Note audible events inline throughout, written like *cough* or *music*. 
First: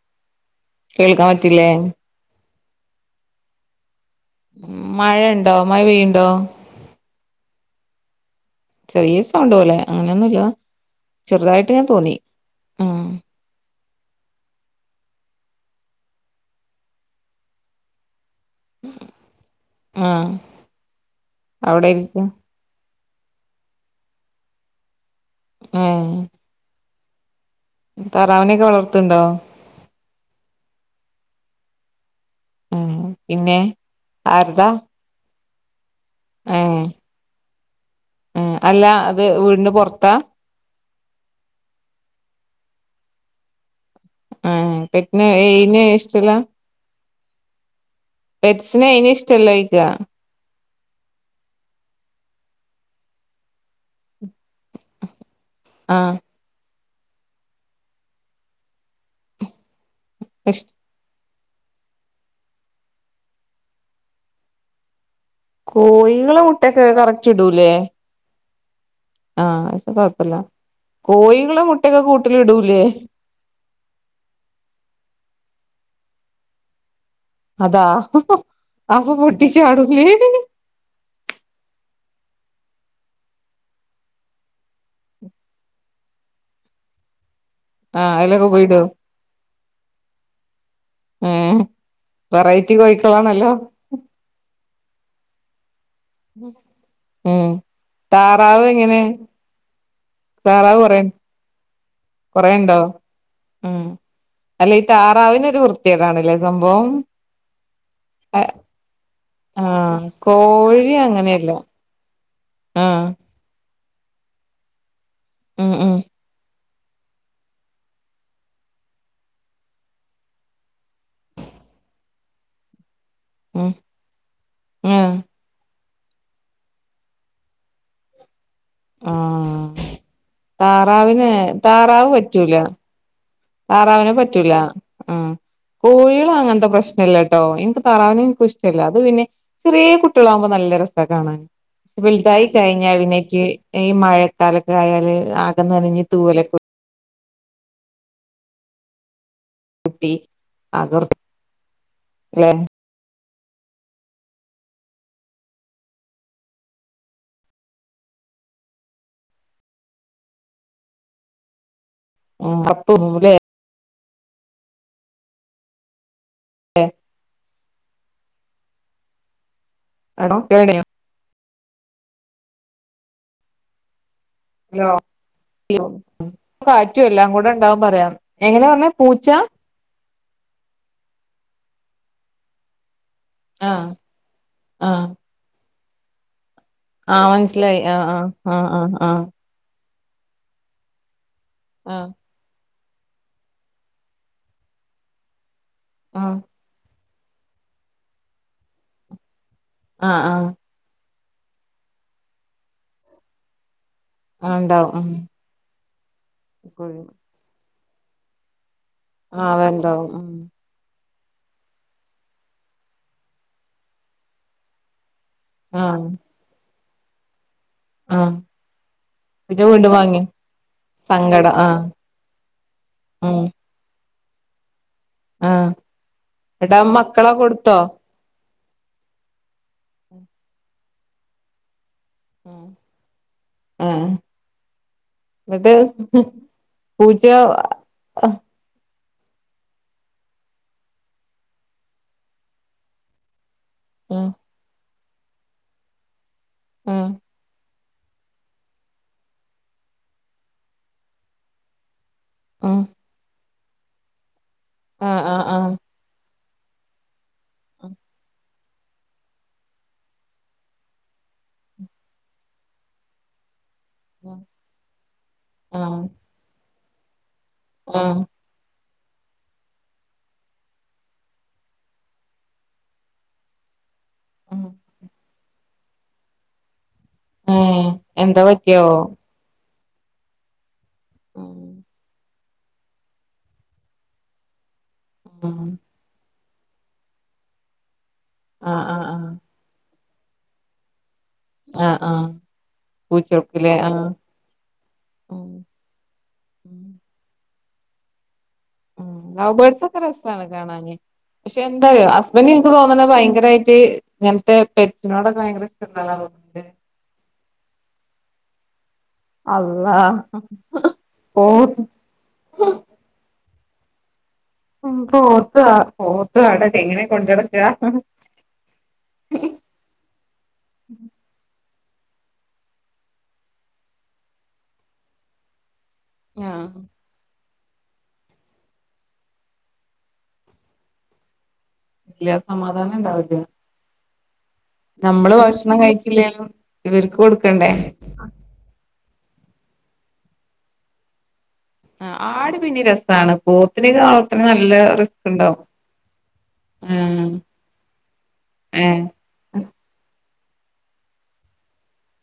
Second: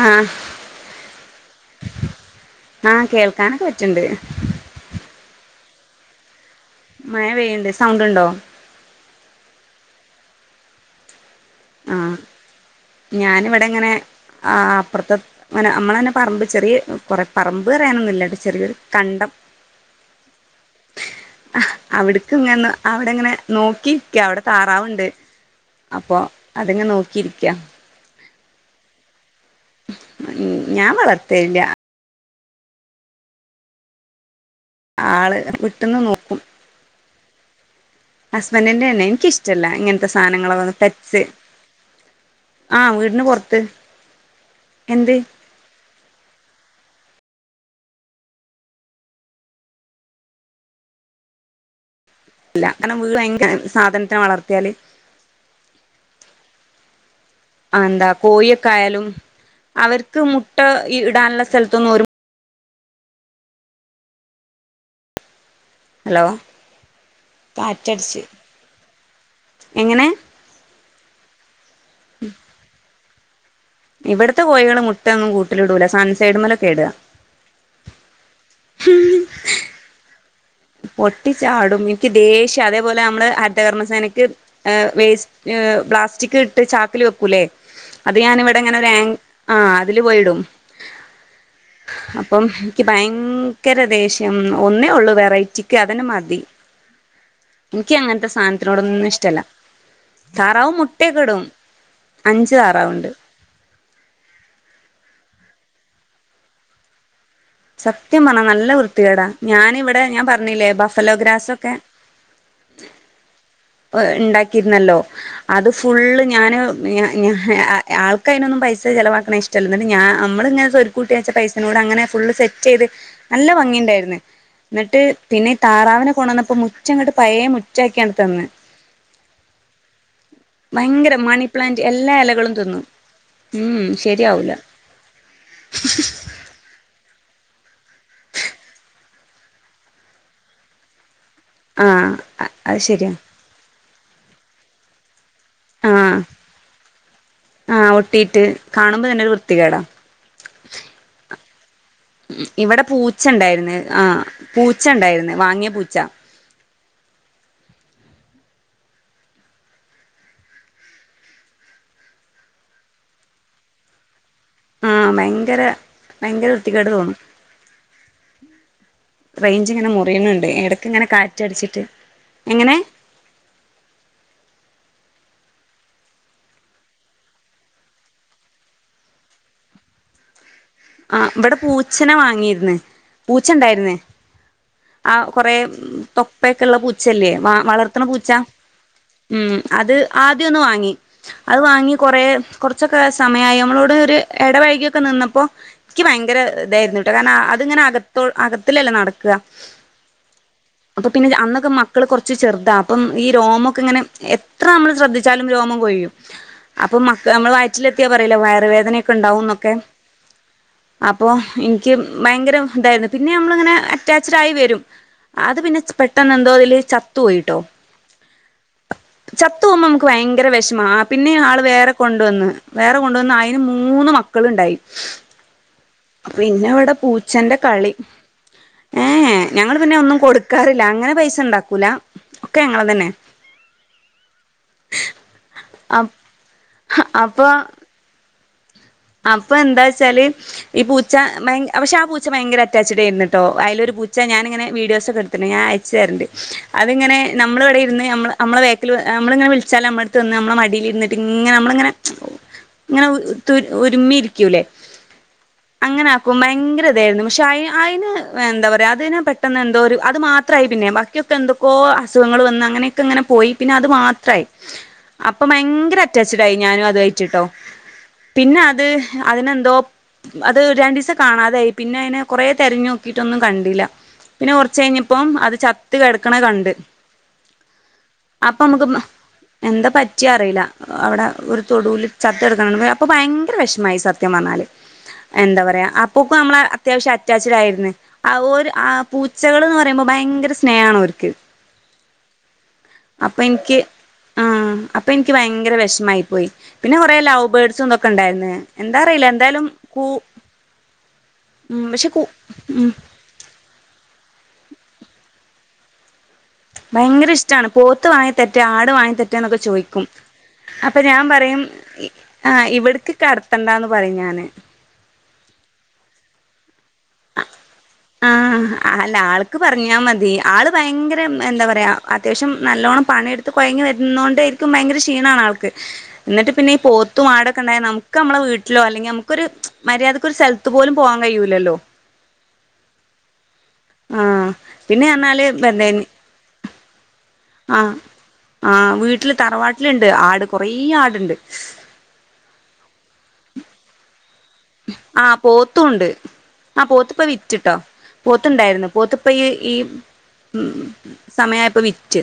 ആഹ് കേൾക്കാൻ പറ്റില്ലേ? ആ, കേൾക്കാനൊക്ക പറ്റിനുണ്ട്. മഴ ണ്ടോ? മഴ പെയ്യണ ണ്ടോ? മഴ പെയ്യിണ്ട് സൗണ്ട് ഉണ്ടോ? ചെറിയ സൗണ്ട് പോലെ, അങ്ങനെയൊന്നുംല്ല ചെറുതായിട്ട് ഇങ്ങനെ തോന്നി. ആഹ് ഞാനവിടെങ്ങനെ ആ, അപ്പുറത്തെെ നമ്മള തന്നെ പറമ്പ് ചെറിയ കൊറെ പറമ്പ് പററയാനൊന്നുല്ലാ ചെറിയൊരു കണ്ടം ആഹ് അവിടെ ഇരിക്കും അവിടക്ക ഇങ്ങനെ അവിടെങ്ങനെ നോക്കിരിക്ക. അവിടെ താറാവുണ്ട് അപ്പൊ അതെങ്ങനെ നോക്കിയിരിക്കാ. താറാവിനെക്കെ വളർത്തുന്നു ണ്ടോ? ഞാൻ വളർത്തണി ല്ല. ഉം. പിന്നെ ആരതാ? ആള് പെട്ടന്ന് നോക്കും. ഏ. ഹസ്ബൻഡിന്റെ ണ് അത് എനിക്കിഷ്ടല്ല. വീടിന്റെ ഇങ്ങനത്തെ പുറത്താ സാധനങ്ങള വന്ന് പെറ്റ്സ് ആ, വീടിന് പുറത്ത് ആ, എന്ത് പെറ്റ്സ് ഇല്ല എയിനെ ഇഷ്ടല്ല. പെറ്റ് സിനെ എയിനിം ഇഷ്ടല്ലെ ചോദിക്കാ. ഇല്ല, വിട്ടിൽ അങ്ങനെ ത്തെ സാധനത്തിനെ വളർത്തിയാൽ ആ. എന്താ കോഴിയൊക്കെ ആയാലും അവർക്ക് മുട്ട ഇഷ് ഇടാനുള്ള സ്ഥലത്തൊന്നും ഒരു ഹലോ കോഴികൾ മുട്ടക്കെ കറക്റ്റ് ഇടൂല്ലേ? *unintelligible* ആ, അത് എങ്ങനെ കൊഴപ്പില്ല. കോഴികൾ മുട്ടക്കെ കൂട്ടില് ഇടൂലേ. ഇവിടത്തെ കോഴികൾ മുട്ട ഒന്നും കൂട്ടിലിടൂല. സൺസൈഡ് മലൊക്കെ ഇടുക. അതാ അപ്പൊ പൊട്ടിച്ചാടുലെ. പൊട്ടിച്ചാടും. എനിക്ക് ദേഷ്യം അതേപോലെ നമ്മള് ഹരിതകർമ്മസേനക്ക് വേസ്റ്റ് പ്ലാസ്റ്റിക് ഇട്ട് ചാക്കിൽ വെക്കൂല്ലേ, ആഹ് അത് അയിലൊക്കെ പോയിടും ഞാനിവിടെങ്ങനെ ആ, അതില് പോയിടും. ഏഹ് അപ്പം വെറൈറ്റി എനിക്ക് കോഴിക്കളാണല്ലോ ഭയങ്കര ദേഷ്യം ഒന്നേ ഉള്ളൂ വെറൈറ്റിക്ക് അതിന് മതി. *unintelligible* എനിക്ക് അങ്ങനത്തെ താറാവ് എങ്ങനെ സാനത്തിനോടൊന്നും ഇഷ്ടല്ല താറാവ് മുട്ടയക്കെടും. കൊറെയുണ്ടോ ഉം അല്ല ഈ താറാവിനൊരു വൃത്തിയേടാണല്ലേ സംഭവം. സത്യം പറഞ്ഞാ നല്ല വൃത്തികേടാ ഞാനിവിടെ ആഹ് ഞാൻ പറഞ്ഞില്ലേ കോഴി ബഫലോഗ്രാസൊക്കെ. ആ. ഇണ്ടാക്കിയിരുന്നല്ലോ അത് ഉം ഉം ഫുള്ള് ഞാന്. ആൾക്ക് അതിനൊന്നും പൈസ ചെലവാക്കണ ഇഷ്ടല്ലന്നിട്ട് ഞാൻ അമ്മളിങ്ങനെ സ്വരുക്കൂട്ടി വെച്ചാ പൈസനോട് അങ്ങനെ. ഫുള്ള് സെറ്റ് ചെയ്ത് നല്ല ഉം ഭംഗി ഇണ്ടായിരുന്ന്. എന്നിട്ട് ആഹ് പിന്നെ ഈ താറാവിനെ കൊണ്ടുവന്നപ്പോ. മുറ്റം അങ്ങോട്ട് പഴേ മുറ്റാക്കിയാണ്ട് തന്ന്. ആഹ് ഭയങ്കര താറാവിനെ മണി പ്ലാന്റ് താറാവ് എല്ലാ ഇലകളും പറ്റൂല. തിന്നു ഉം താറാവിനെ ശരിയാവൂല പറ്റൂല ആഹ് കോഴികൾ അങ്ങനത്തെ പ്രശ്നം. ഇഷ്ട്ടല്ലട്ടോ എനിക്ക് താറാവിനേം എനിക്കിഷ്ടല്ല അത് പിന്നെ ചെറിയ കുട്ടികളാകുമ്പോ നല്ല രസം കാണാൻ. ആഹ് വെലുതായി അത് കഴിഞ്ഞാൽ ശരിയാ പിന്നെനിക്ക് ഈ മഴക്കാലൊക്കെ ആയാല് ആക നനഞ്ഞ് ആഹ് തൂവലൊക്കെ. ആഹ് ഒട്ടിയിട്ട് കാണുമ്പോ തന്നെ ഒരു വൃത്തികേടാ. *unintelligible* ഇവിടെ പൂച്ചണ്ടായിര്ന്ന് ആഹ് പൂച്ച ഉണ്ടായിരുന്നു വാങ്ങിയ പൂച്ച. *unintelligible* ആഹ് ഭയങ്കര ഭയങ്കര വൃത്തികേട് തോന്നും. റേഞ്ച് ഇങ്ങനെ മുറിയുന്നുണ്ട് എടക്ക് ഇങ്ങനെ കാറ്റ് അടിച്ചിട്ട് എങ്ങനെ. ഹലോ, കാറ്റും എല്ലാം കൂടെ ഇണ്ടാവാൻ പറയാം എങ്ങനാ പറഞ്ഞ പൂച്ച. ആഹ് ഇവിടെ പൂച്ചനെ വാങ്ങിയിരുന്ന് പൂച്ച ആഹ് ഉണ്ടായിരുന്ന്. ആഹ് കൊറെ തൊപ്പൊക്കെള്ള ആഹ് പൂച്ചല്ലേ മനസ്സിലായി വളർത്തണ പൂച്ച ആഹ് ആഹ് ആഹ് ആഹ് ഉം. അത് ആദ്യം ഒന്ന് വാങ്ങി അത് വാങ്ങി ആഹ് കൊറേ. കുറച്ചൊക്കെ സമയായി നമ്മളോട് ഒരു ഇടപഴകിയൊക്കെ നിന്നപ്പോ എനിക്ക് ഭയങ്കര ആഹ് ഇതായിരുന്നു. ട്ടൊ കാരണം അത്ങ്ങനെ അകത്തോ അകത്തിലല്ലോ നടക്ക. ആഹ്, ആഹ്. അപ്പൊ പിന്നെ അന്നൊക്കെ മക്കള് കുറച്ച് ചെറുതാ അപ്പം ഈ രോമൊക്കെങ്ങനെ. ആഹ് എത്ര ഉണ്ടാവും നമ്മള് ഉം ശ്രദ്ധിച്ചാലും രോമം കൊഴിയും അപ്പൊ മക്ക നമ്മൾ വയറ്റിലെത്തിയാൽ പറയുലെ വയറുവേദന. ആഹ് അവ ക്കെണ്ടാവുംന്നൊക്കെ. ഉണ്ടാവും ഉം അപ്പൊ ഇൻക്ക് ഭയങ്കര ഇതായ്ര്ന്നു പിന്നെ നമ്മളിങ്ങനെ അറ്റാച്ച് ടായി വെരും. അത് പിന്നെ ആഹ് പെട്ടെന്ന് എന്തോതില് ചത്തു പോയിട്ടോ. ആഹ്. ചത്തു പിന്നെ പോവുമ്പം വീണ്ടും മ്മക്ക് വാങ്ങിയോ ഭയങ്കര വെഷമാ പിന്നെ സങ്കടം ആള് ആഹ് വേറെ കൊണ്ട്‌വന്ന് വേറെ കൊണ്ടുവന്ന് ഉം അയ്ന് മൂ മൂന്ന് മക്കള്ണ്ടായി. ആഹ് ന്നട്ടാ മക്കള കൊട്ത്തോ? ഏഹ് ഞങ്ങള്പിന്നെ ഒന്നും കൊടുക്കാറില്ല അങ്ങനെ പൈസണ്ടാക്കൂല ഒക്കെ ഞങ്ങളതന്നെ. ന്നട്ട് പൂച്ച്യോ. അപ്പന്താച്ചാല് ഈ പൂച്ച ഭയ പക്ഷെ ആ പൂച്ച ഭയങ്കര അറ്റാച്ചിഡേര്ന്നിട്ടോ അയ്ലൊരു. പൂച്ച ആഹ് ഞാനിങ്ങനെ വീഡിയോസൊക്കെ എട്ത്തിണ് ഞാ അയച്ചെര്ന്റ് ആഹ് അതിങ്ങനെ ന്നമ്മളെവിടിര്ന്ന് ഞമ്മള അമ്മള വേക്കില് അമ്മളിങ്ങനെ വിൾച്ചാല് നമ്മളെട്ത്ത് വന്ന് ന്നമ്മള മടീലിരിന്നിട്ടിങ്ങനെ നമ്മളങ്ങനെ. ആ. അങ്ങനെത്തുര് ഒരുമ്മിര്ക്ക്യൂലെ. ആഹ്, ആഹ്, ആഹ്. അങ്ങനാക്കുമ്പ ഭയങ്കര ഇതേര്ന്നു പക്ഷെ അയ് അയ്ന് എന്താ പറയാ അതിനെ പറ്റ് പെട്ടെന്ന് എന്തോരു അത് മാത്രായി പിന്നെ ബാക്കിയൊക്കെ എന്തൊക്കോ അസുഖങ്ങള് വന്ന് അങ്ങനെക്കെങ്ങനെ പോയി. പിന്നെ അത് മാത്രായി. അപ്പം ഭയങ്കര ആഹ് അറ്റാച്ച് ടായി ഞാനും അതേറ്റ്ട്ടോ. ആഹ്. പിന്നെ അത് അതിനെന്തോ. അത് രണ്ടീസം കാണാതായി പിന്നെ അയ്നെ കൊറെ തെര്ഞ്ഞോക്കിട്ടൊന്നും കണ്ടില്ല. പിന്നെ ആഹ് കൊർച്ചയ്ഞ്ഞപ്പം അത് ചത്ത് കെടക്കണ കണ്ട്. ഏഹ് എന്താ അപ്പമ്മക്ക് പറ്റിയാവോ മ എന്താ പറ്റ്യേ അറീല അവിടെ ഒരു തൊടൂല് ചത്ത്. കെടക്കണണ്ട് അപ്പൊ ഭയങ്കര വെഷമായി സത്യം പർഞ്ഞാല് എന്താ ആഹ് പർയാ അ പൂപ്പമ്മളെഅത്യാവശ്യം അറ്റാച്ചിഡ് ആയിര്ന്ന് ആഹ് ഓരു ആഹ് പൂ ച്ചകള്ന്ന് പറയുമ്പോ ഭയങ്കര സ്നേഹാണ് ഓര്ക്ക്. ആഹ്, ആഹ്. പൂച്ചകൾക്കില്ലേ അപ്പൻക്ക് ആഹ് അപ്പൻക്ക് ഭയങ്കര ആഹ് വെഷ്മായി പോയി. പിന്നെ കൊറെ ലൗവ് ബേഡ്സും ഇതൊക്കെണ്ടായ്ര്ന്നേ. അഹ് ലൗവ് ബേഡ്സൊക്കെ രസാണ് കാണാന് പക്ഷെ ഉം എന്താറ്‌യൊ കൂ ഹസ്ബന്റ് ഇൻക്ക് ഉം തോന്ന്ണെ ഭയങ്കരെ ട്ട് ഇങ്ങൻത്തെ പെറ്റ്സിനോടൊക്കെ ഭയങ്കര ഇഷ്ടള്ളാളാ തോന്നണ്. ഭയങ്കര ഇഷ്ടാണ് പോത്ത് വാങ്ങി തെര്റ്റെ ആട് വാങ്ങി തെര് റ്റെന്നൊക്കെ അള്ളാ ചോയ്ക്കും അപ്പൊ ഞാ പറയും പോത്ത് ഇ ആഹ് ഇവിട്ക്ക് കട്ത്തണ്ടാന്ന് പറയും ഞാന്. ഉം പോത്താ പോത്തും ആടൊക്കെ എങ്ങനെ കൊണ്ടട്ക്ക. ആ, ആ അല്ല ആൾക്ക് പർഞ്ഞാ മതി ആള് ഭയങ്കര എന്താ പറയാ അത്യാവശ്യം നല്ലോണം പണിയെട് ത്ത് കൊയങ്ങി വെര്ന്നോണ്ടേര്ക്കും ഭയങ്കര ക്ഷീണാണാൾക്ക്. *inaudible* എന്നിട്ട് പിന്നീ പോ ത്തും ആടക്കെണ്ടായ നമുക്ക്മ്മളെ വീട്ടിലോ അല്ലെങ്കി നമ്ക്കൊരു മര്യാദക്ക് ഒരു സെൽത്ത് പോലും പോവാം കയ്യൂലല്ലോ. ഇല്ല്യ സമാധാനണ്ടാവില്യ. ആഹ്. നമ്മള് ഭക്ഷണം കഴിച്ചില്ലേലും ഇവര്ക്ക് കൊടുക്കണ്ടേ. ആഹ് വീട്ടില് തറവാട്ട്ലിണ്ട് ആട് കൊറേ ആട്ണ്ട്. ആട് പിന്നിം രസാണ്. പോത്തിനെക്കെ വളർത്തിണെ നല്ല റിസ്ക്ക്ണ്ടാവും. ആഹ് പോത്തിപ്പ വിറ്റ്ട്ടോ പോത്ത്ണ്ടായ്ര്ന്നു ഏഹ് പോത്ത്. ഇപ്പയീ ഈ ഉം സമയായപ്പ വിറ്റ്.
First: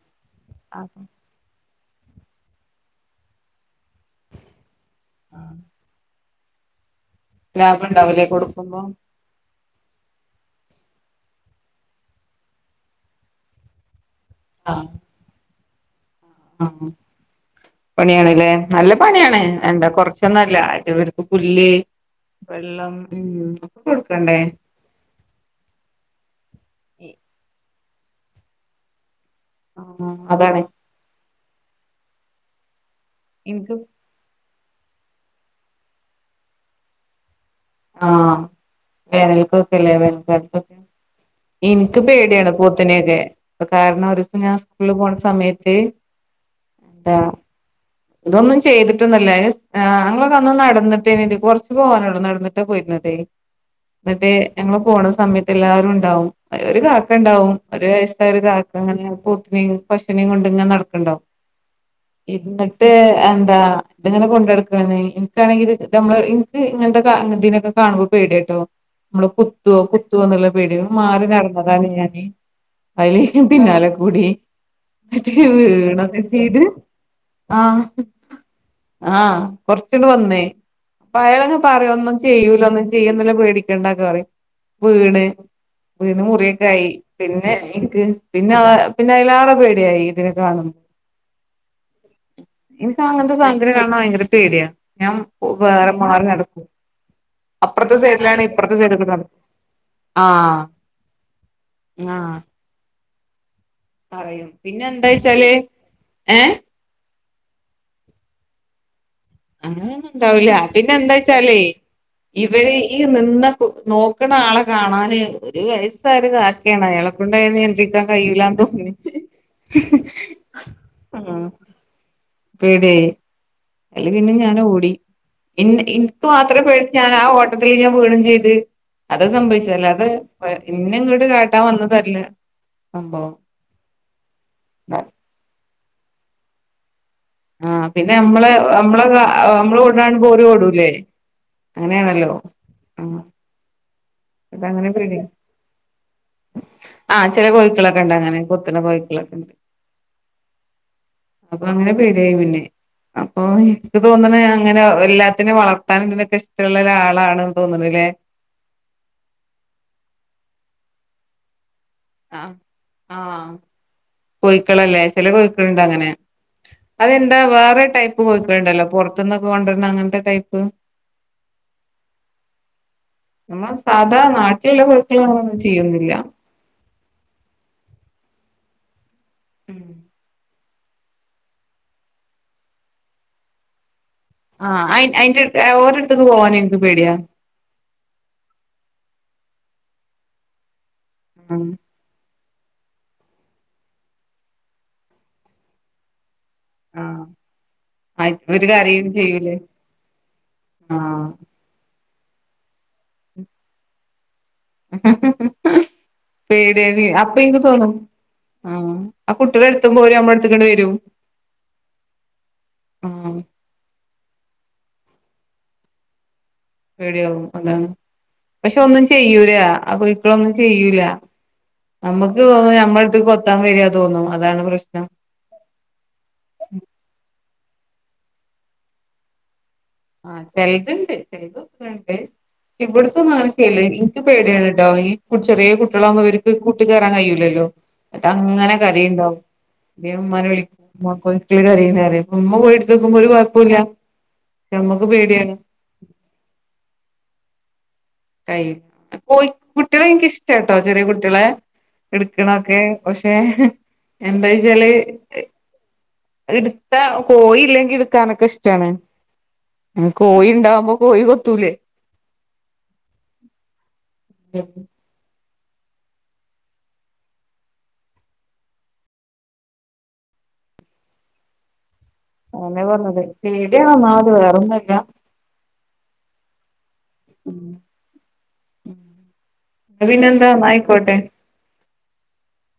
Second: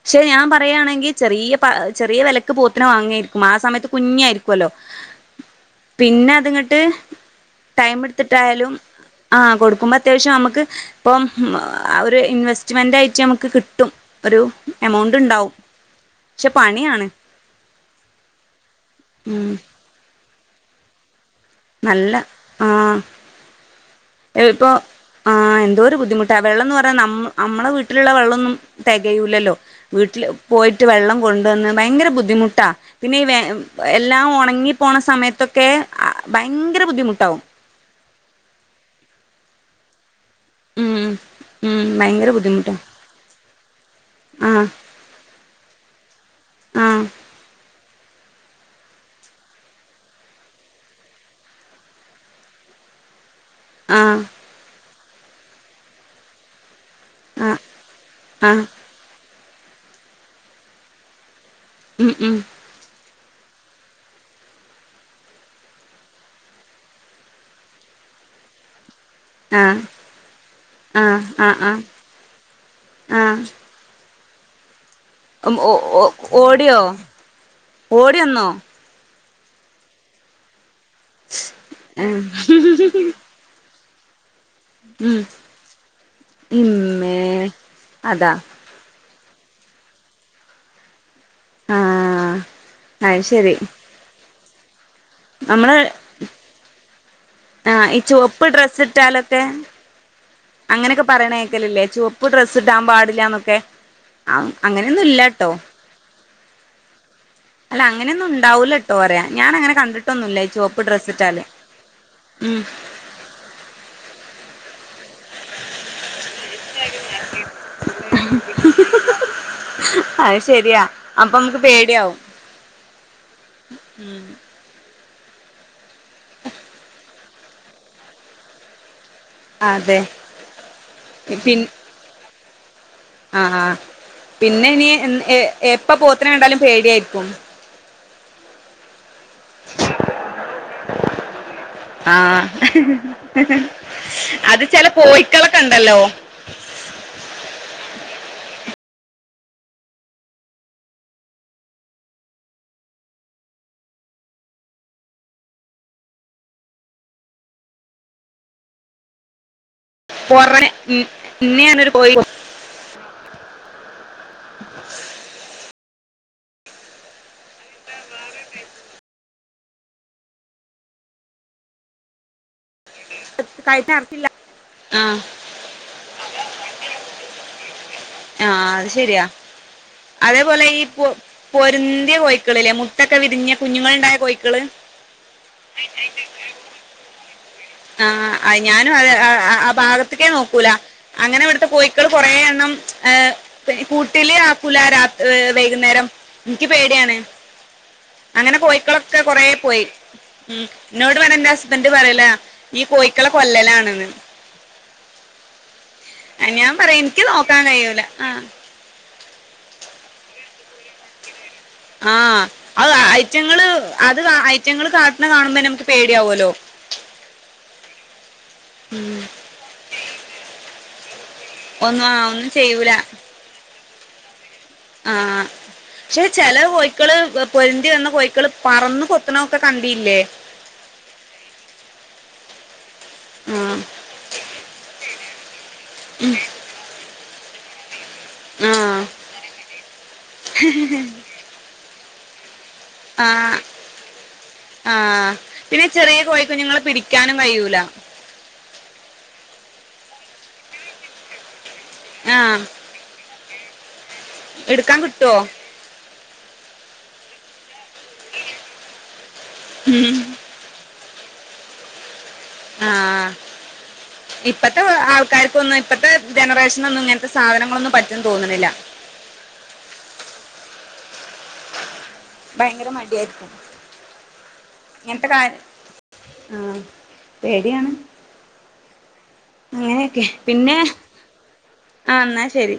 പക്ഷെ ഞാ അതെ പറയാണെങ്കി ചെറിയ പ ചെറിയ വെലക്ക് പോത്തിനെ വാങ്ങേര്ക്കും ആഹ്സമയത്ത്. കുഞ്ഞായ്ര്ക്ക്വല്ലോ. *unintelligible* പിന്നെ അതിങ്ങ്ട്ട് ലാഭം ഇണ്ടാവൂലേ ടൈമ്ട്ത്തിട്ടായാലും. കൊടുക്കുമ്പോ ആഹ് കൊടുക്കുമ്പോ അത്യാവശ്യം നമുക്ക് ഇപ്പം ഒരു ഇൻവെസ്റ്റ്മെന്റ് ആയിട്ട് നമ്ക്ക് കിട്ടും. ഒരു ആഹ് എമൗണ്ട്ണ്ടാവും. ആഹ്, പണിയാണ്ല്ലേ? നല്ല പണിയാണ് ഉം എന്താ കൊറച്ചൊന്നല്ല അടവ്. ഇപ്പൊ പുല്ല്, നല്ല വെള്ളം ആ ഉം ഒക്കെ കൊടുക്കണ്ടേ? ആഹ് എന്തോരു ബുദ്ധിമുട്ടാ. വെള്ളന്നർഞ്ഞ ന അമ്മള വീട്ടിലുള്ള വെള്ളൊന്നും തെകയൂലല്ലോ? ആഹ് വീട്ടില് അതാണ് പോയിട്ട് വെള്ളം കൊണ്ടുവന്ന് ഭയങ്കര ബുദ്ധിമുട്ടാ പിന്നെ ഈ വേ ആഹ്. ഇൻക്ക് എല്ലാം ഒണങ്ങിപ്പോണ സമയത്തൊക്കെ ഭയങ്കര ബുദ്ധിമുട്ടാവും. ആഹ് വേനൽക്കൊക്കെല്ലേ വേനൽകാലത്തൊക്കെ? ഉം ഉം ഇൻക്ക് ഭയങ്കര പേടിയാണ് ബുദ്ധിമുട്ടാ പോത്തിനെയൊക്കെ. ഇപ്പൊ കാരണം ഒരൂസം ഞാൻ സ്കൂളില് പോണ സമയത്ത്. ആഹ് എന്താ ഇതൊന്നും ചെയ്തിട്ടന്നുല്ല. അയിന് ആഹ് ഞങ്ങളൊക്കന്ന് നടന്നിട്ടേന്നു കൊർച്ച് പോവാനൊള്ളൂ നടന്നി ആ ട്ടന്നിട്ട് ഞങ്ങള് പോണ സമയത്ത് എല്ലാരുണ്ടാവും. ഒരു ആ കാക്കണ്ടാവും. ഒരു വയസ്സായ ഒരു ആ കാക്ക അങ്ങനെ പോത്തിനേയും പശൂനേയും കൊണ്ട് ഇങ്ങനെ നടക്ക്ണ്ടാവും. ഉം ഇ ഉം ട്ട് എന്താ ഇത്ങ്ങനെ കൊണ്ടടക്കാണ്. ഇൻക്കാണെങ്കി ഇത് ഇതമ്മള് ഇൻക്ക് ഇങ്ങൻത്തെ കാ പോത്തിനൊക്കെ കാണുമ്പോ പേടിയാട്ടോ ഞമ്മളെ ആ കുത്തോ കുത്തോന്ന്ള്ള പേടിയേന്നു. അപ്പൊ ആ മാറി ആ ആ നടന്നതാണ് ഞാന് ആ അയില് പിന്നാലെ കൂടി ഇന്നിട്ട് ഓ ഓ വീണൊക്കെ ചെയ്ത് ഓടിയോ ആഹ് ഓടി വന്നോ ആഹ് കൊർച്ച്ങ്ങ്ട് വന്നേ. അപ്പയാള് പറഞ്ഞു ഒന്നും ഉം ചെയ്യൂല ഒന്നും ചെയ്യ യ്യൂല്ല പേടിക്കണ്ടാന്ന് പറഞ്ഞു ഉം വീണ് വീണ് മുറിയൊക്കായി ഇമ്മേ പിന്നെ ഇൻക്ക് അതാ പിന്നെ ആ പിന്നെ അയിലേറെ പേടിയായി ഇതിനെ കാണുമ്പോ ആഹ് ഇൻക്ക് അത് അങ്ങൻത്തെ ശരി സാനത്തിനെ കാണ്ണെ ഭയങ്കര പേടിയ ഞാൻ നമ്മള് വേറെ മാറി നടക്കും. ആഹ് അപ്പുറത്തെ ഈ സൈഡിലാണ് ചൊവപ്പ് ഇപ്പുറത്തെ ഡ്രസ്സ് സൈഡിൽ കൂടെ ഇട്ടാലൊക്കെ ആഹ് അങ്ങനെ ഒക്കെ പറയ്ണ കേക്കല് ഇല്ലേ ചുവപ്പ് ആഹ് ഡ്രെസ് ഇടാൻ പാടില്ലാന്നൊക്കെ പറയും ആഹ് പിന്നെ അങ്ങനെന്നും ഇല്ലട്ടോ എന്താച്ചാല് ഏഹ് അല്ല അങ്ങനെയൊന്നും ഇണ്ടാവൂല ട്ടോ പറയാ ഞാൻ അങ്ങനെ അങ്ങനെയൊന്നും കണ്ടിട്ടൊന്നും ഇല്ല ഈ ഉണ്ടാവില്ല ചുവപ്പ് പിന്നെ ഡ്രെസ്സിട്ടാല് എന്താച്ചാലേ ഉം ഇവര് ഈ നിന്ന നോക്ക്ണ ആളെ കാണാന് ഒരു വയസ്സായൊരു കാക്കേണ് അയാളെക്കൊണ്ട് അയിനെ നിയന്ത്രിക്കാൻ കഴയ്യൂലാന്ന് തോന്നി. അത് ശരിയാ അപ്പം പേടിയാവും. പേടിആയിഅയില് പിന്നെ ഞാന് ഓടി ഇൻ ഇൻക്ക് മാത്രേ പേടിണ്ടാ ആ ഓട്ടത്തില് ഞാൻ വീഴും ചയ്ത് അതാ സംഭവിച്ചത്. അതെ അല്ലാതെ അ ഇന്നെ ഇങ്ങട് കാട്ടാം വന്ന തല്ല അ ആഹ് പിന്നെ ഇനി എൻ എപ്പ പോത്തിനെ കണ്ടാലും പേടി ആയിര്ക്കും. ആഹ് പിന്നെ ഞമ്മള് ഞമ്മള് ആഹ് ഞമ്മള് ഓട്ണത് കാണുമ്പോ ഓലും ഓടൂല്ലേ അങ്ങനെ ആണല്ലോ ആഹ് അത് ചെല അതങ്ങനെ പേടിയാ കോയിക്കളൊക്കെ ഉണ്ടല്ലോ ആഹ് ചെല കോയ്ക്കളൊക്കെണ്ടങ്ങനെ കൊത്ത്ണ കോയ്ക്കളക്കെണ്ട്. അപ്പൊ അങ്ങനെ പേടിയായി പിന്നെ. അപ്പൊ ഇൻക്ക് തോന്ന്ണ് അങ്ങനെ എല്ലാത്തിനെയും വളർത്താനും ഇതിനൊക്കെ ഇഷ്ടള്ള ഒരാളാണ്ന്ന് തോന്നുണൂല്ലേ *unintelligible* ഉം ഇന്നെയും അങ്ങനൊരു കോയി കൊത്ത അ ആഹ് കോയ്ക്കള്ല്ലേ ചെല കോയ്ക്കള്ണ്ട് അങ്ങനെ അതെന്താ വേറെ ടൈപ്പ് കോയ്ക്കള്ണ്ടല്ലോ പൊർത്ത്ന്നൊക്കെ കൊണ്ട് വരുന്ന അങ്ങൻത്തെ ടൈപ്പ് ഞമ്മളെ സാധാ കഴുത്തിനറക്കില്ല നാട്ടില്ള്ള ആഹ് കോയ്ക്കളോന്നും ചെയ്യൊന്നുല്ല ആഹ് അത് ശരിയാ. അതേപോലെ ഇപ്പൊ പൊരുന്തിയ കോയിക്കളില്ലേ മുട്ടൊക്കെ വിരിഞ്ഞ കുഞ്ഞുങ്ങളുണ്ടായ കോഴിക്കള് ആ അയ് അയിന്റെ ഓലെടുത്ത്ക്ക് പോവാൻ എനിക്ക് പേടിയാണ് ആ അ ഞാനും അത് ആ ഭാഗത്തേക്കേ നോക്കൂല അങ്ങനെ ഇവിടുത്തെ ആഹ് കോഴി ക്കള് കുറെ എണ്ണം ഏ കൂട്ടില് ആക്കൂല രാ ഏ വൈകുന്നേരം ഇൻക്ക് പേടിയാണ് ആഹ് അങ്ങനെ ഒരു കരയും കോഴിക്കളൊക്കെ കൊറേ ചെയ്യൂലേ പോയി ഉം ഇന്നോട് പറയും ഇന്റെ ഹസ് ബൻഡ് പറയലാ ഈ കോയിക്കളെ കൊല്ലലാണ്ന്ന്. ഞാൻ പറയും പേടിയരി എനിക്ക് അപ്പൊ ഇൻക്ക് നോക്കാൻ തോന്നും കഴിയൂല ആഹ് ആ കുട്ട്യളെ എടുത്തുംമ്പോര് അമ്മളെ എടുത്ത്ക്കാണ്ട് വെരും ആഹ് അ ഐറ്റിങ്ങള് അത് ഐറ്റിങ്ങള് കാട്ട്ണെ കാണുമ്പോന്നെ മ്മക്ക് പേടിയാവൊല്ലോ. പേടിയാവും അതാണ് പക്ഷെ ഒന്നും ചെയ്യൂല അ ഇപ്പോളൊന്നും ചെയ്യൂല. ഒന്നും ആഹ് അമ്മക്ക് ഒന്നും തോന്നും ചെയ്യൂല ഞമ്മളെ എട്ത്തിക്ക് കൊത്താൻ വെരാ തോന്നും അതാണ് പ്രശ്നം. ക്ഷെ ചെല കോയ്ക്കള് പൊരുന്തി വന്ന കോയ്ക്കള് പറന്ന് കൊത്ത്ണൊക്കെ കണ്ടീല്ലേ? ആ ചെലതുണ്ട് ചലത് *inaudible* ഇവിടത്തെന്നും ങ്ങനെ ആഹ് ചെല്ലു ഇൻക്ക് പേടിയാണ് ട്ടോ ചെറീയെ കുട്ട്യാളാവുംമ്പോ ഇവര്ക്ക് കൂട്ടിക്കേറാൻ കയ്യൂലല്ലോ. ന്നട്ട് അങ്ങനെ ആഹ് കരയും ഇണ്ടാവുംന്നിട്ട് ഞാ ഉമ്മാനെ വിളി ഉമ്മാ കോഴിക്കള് കരയുണ് പറയും. ഉമ്മ പോയി ഇട്തോക്കുംമ്പോ ഒരു ആഹ് കൊയപ്പൂല്ല. ആഹ് പിന്നെ ചെറിയ കോയി കുഞ്ഞുങ്ങളെ പിടിക്കാനും കയ്യൂല. കോയി കുട്ട്യാളെ എനിക്കിഷ്ടാട്ടോ ചെറിയ കുട്ട്യളെ ആഹ് എടുക്കണൊക്കെ പക്ഷെ എന്തൊയ്ച്ചാല് എടുക്കാൻ കിട്ടുവോ ഇടുത്താ കോയില്ലെങ്കി ഇടുക്കാനൊക്കെ ഇഷ്ടാണ്. കോയിണ്ടാവുമ്പോ കോയി കൊത്തൂലേ? ആഹ് ഇപ്പത്തെ ആൾക്കാർ ക്കൊന്നും ഇപ്പത്തെ ജനറേഷനൊന്നും ഇങ്ങനത്തെ സാധനങ്ങളൊന്നും പറ്റുന്ന് തോന്നണില്ല. അതന്നെ ഭയങ്കര പറഞ്ഞത് പേടിയാണ് ഒന്നാമത് വേറൊന്നുല്ല *unintelligible* ആ പേടിയാണ് ന്നാ അങ്ങനെയൊക്കെ പിന്നെന്താ ന്നാ പിന്നെ ആയിക്കോട്ടെ ആഹ് എന്നാ ശെരി.